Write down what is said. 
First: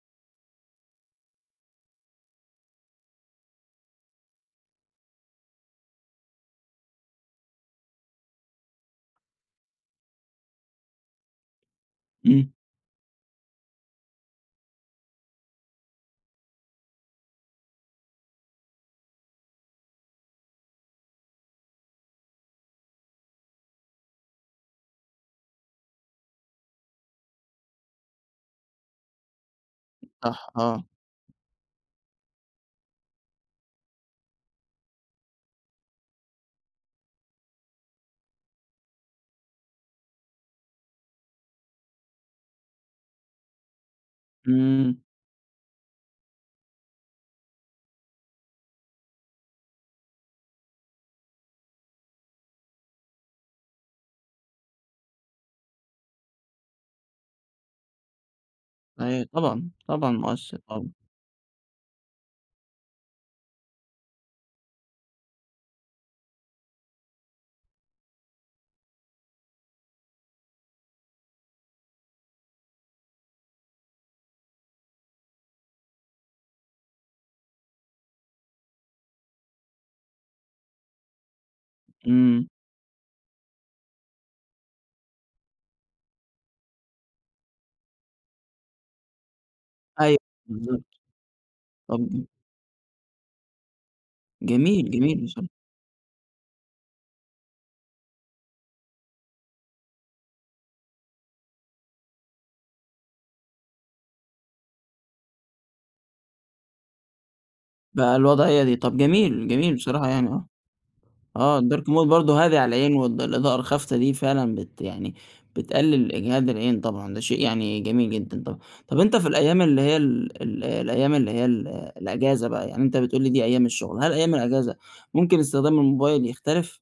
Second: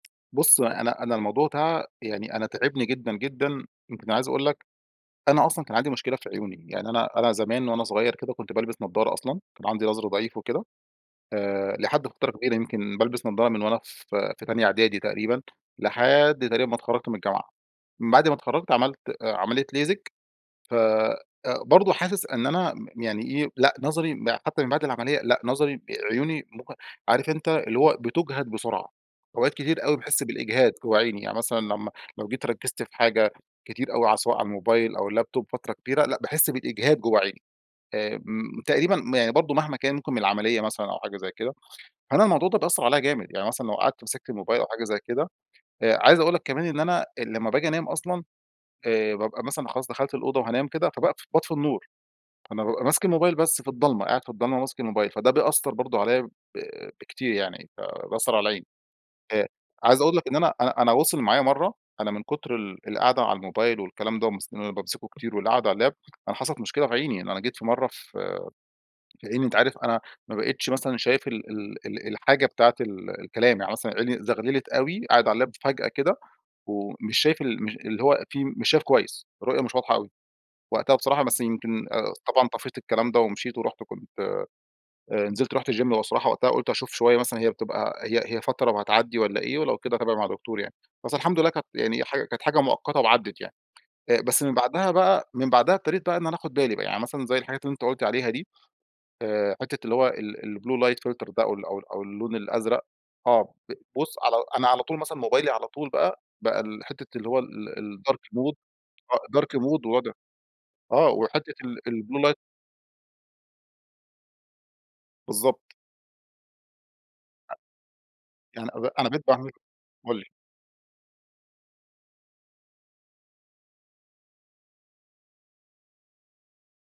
بُصّ، أنا أنا الموضوع ده يعني أنا تاعبني جدًا، جدًا، يمكن أنا عايز أقول لك، أنا أصلًا كان عندي مشكلة في عيوني، يعني أنا أنا زمان وأنا صغيّر كده كنت بالبس نضارة أصلًا، كان عندي نظري ضعيف وكده، آآ، لحد فترة امم. كبيرة يمكن بالبس نضارة من وأنا ف في تانية إعدادي تقريبًا، لحد تقريبًا ما اتخرجت من الجامعة. من بعد ما اتخرجت عملت، آآ، عملية Lasik، فبرضو حاسس أن أنا م يعني إيه، لأ نظري ب حتى من بعد العملية، لأ نظري عيوني مج عارف أنت اللي هو بتُجهَد بسرعة. أوقات كتير أوي باحس صح، بالإجهاد آه. جوا عيني، يعني مثلًا لمّا لو جيت ركّزت في حاجة كتير أوي ع سواء على الموبايل أو الlaptop فترة كبيرة، لأ باحس بالإجهاد جوه عيني. آآ، م تقريبًا م يعني برضو مهما كان ممكن من العملية مثلًا أو حاجة زي كده، فأنا الموضوع ده بيأثر عليَّ جامد، يعني مثلًا لو قعدت مسكت الموبايل أو حاجة زي امم. كده، آآ، عايز أقول لك كمان إن أنا لمّا باجي أنام أصلًا، آآ، بابقى مثلًا خلاص دخلت الأوضة وهنام كده، فباقف باطفي النور، فأنا بابقى ماسك الموبايل بس في الضلمة، قاعد في الضلمة وماسك الموبايل، فده بيأثر برضو عليَّ ب بكتير يعني، فبيأثر على العين. أيوه، آآ، طبعًا، عايز طبعًا أقول لك إن أنا مؤثر أنا قوي. أنا وصل معايا مَرّة، أنا من كتر ال القعدة على الموبايل والكلام ده، ومس إن أنا بامسكه كتير والقعدة على الlap، أنا حصلت مشكلة في عيني. أنا جيت في مَرّة ف في عيني أنت عارف أنا ما بقيتش مثلًا شايف ال ال ال الحاجة بتاعة ال الكلام، يعني مثلًا عيني زغللت أوي، قاعد على الlap فجأة كده، ومش شايف ال مش اللي هو في مش شايف كويس. الرؤية مش واضحة أوي. وقتها بصراحة بس يمكن آآ، طبعًا امم. طفيت الكلام ده ومشيت ورُحت كنت، آآ، نزلت رُحت الgym الصراحة وقتها قُلت أشوف شوية مثلًا هي بتبقى هي هي فترة وهتعدي والّا إيه، ولو كده أتابع أيوه، مع دكتور يعني. بالضبط. بس الحمد لله كانت يعني حاجة [unintelligible] كانت حاجة مؤقتة وعدِت يعني. آآ، بس من جميل، بعدها جميل بقى، بصراحة. من بعدها ابتديت بقى إن أنا آخد بالي بقى، يعني مثلًا زي الحاجات اللي أنت قُلت عليها دي، آآ، حتة اللي هو ال الblue light filter ده أو ال أو ال أو اللون الأزرق. آه، ب بُصّ على أنا على طول مثلًا موبايلي على طول بقى، بقى الحتة اللي هو ال بقى الdark mode الوضعية دي، طب آه جميل، dark جميل mode بصراحة وضع يعني آه. آه، وحتة آه ال الDark Mode الblue برضو light هادي على العين، والض الإضاءة الخافتة دي فعلًا بت يعني بالضبط. بتقلل إجهاد العين طبعًا، ده شيء أ يعني جميل جدًا طبعًا، يعني أب طب أنا أنت بقيت في باعمل الأيام اللي هي قُل لي. ال ال الأيام اللي هي ال الأجازة بقى، يعني أنت بتقول لي دي أيام الشغل، هل أيام الأجازة ممكن استخدام الموبايل يختلف؟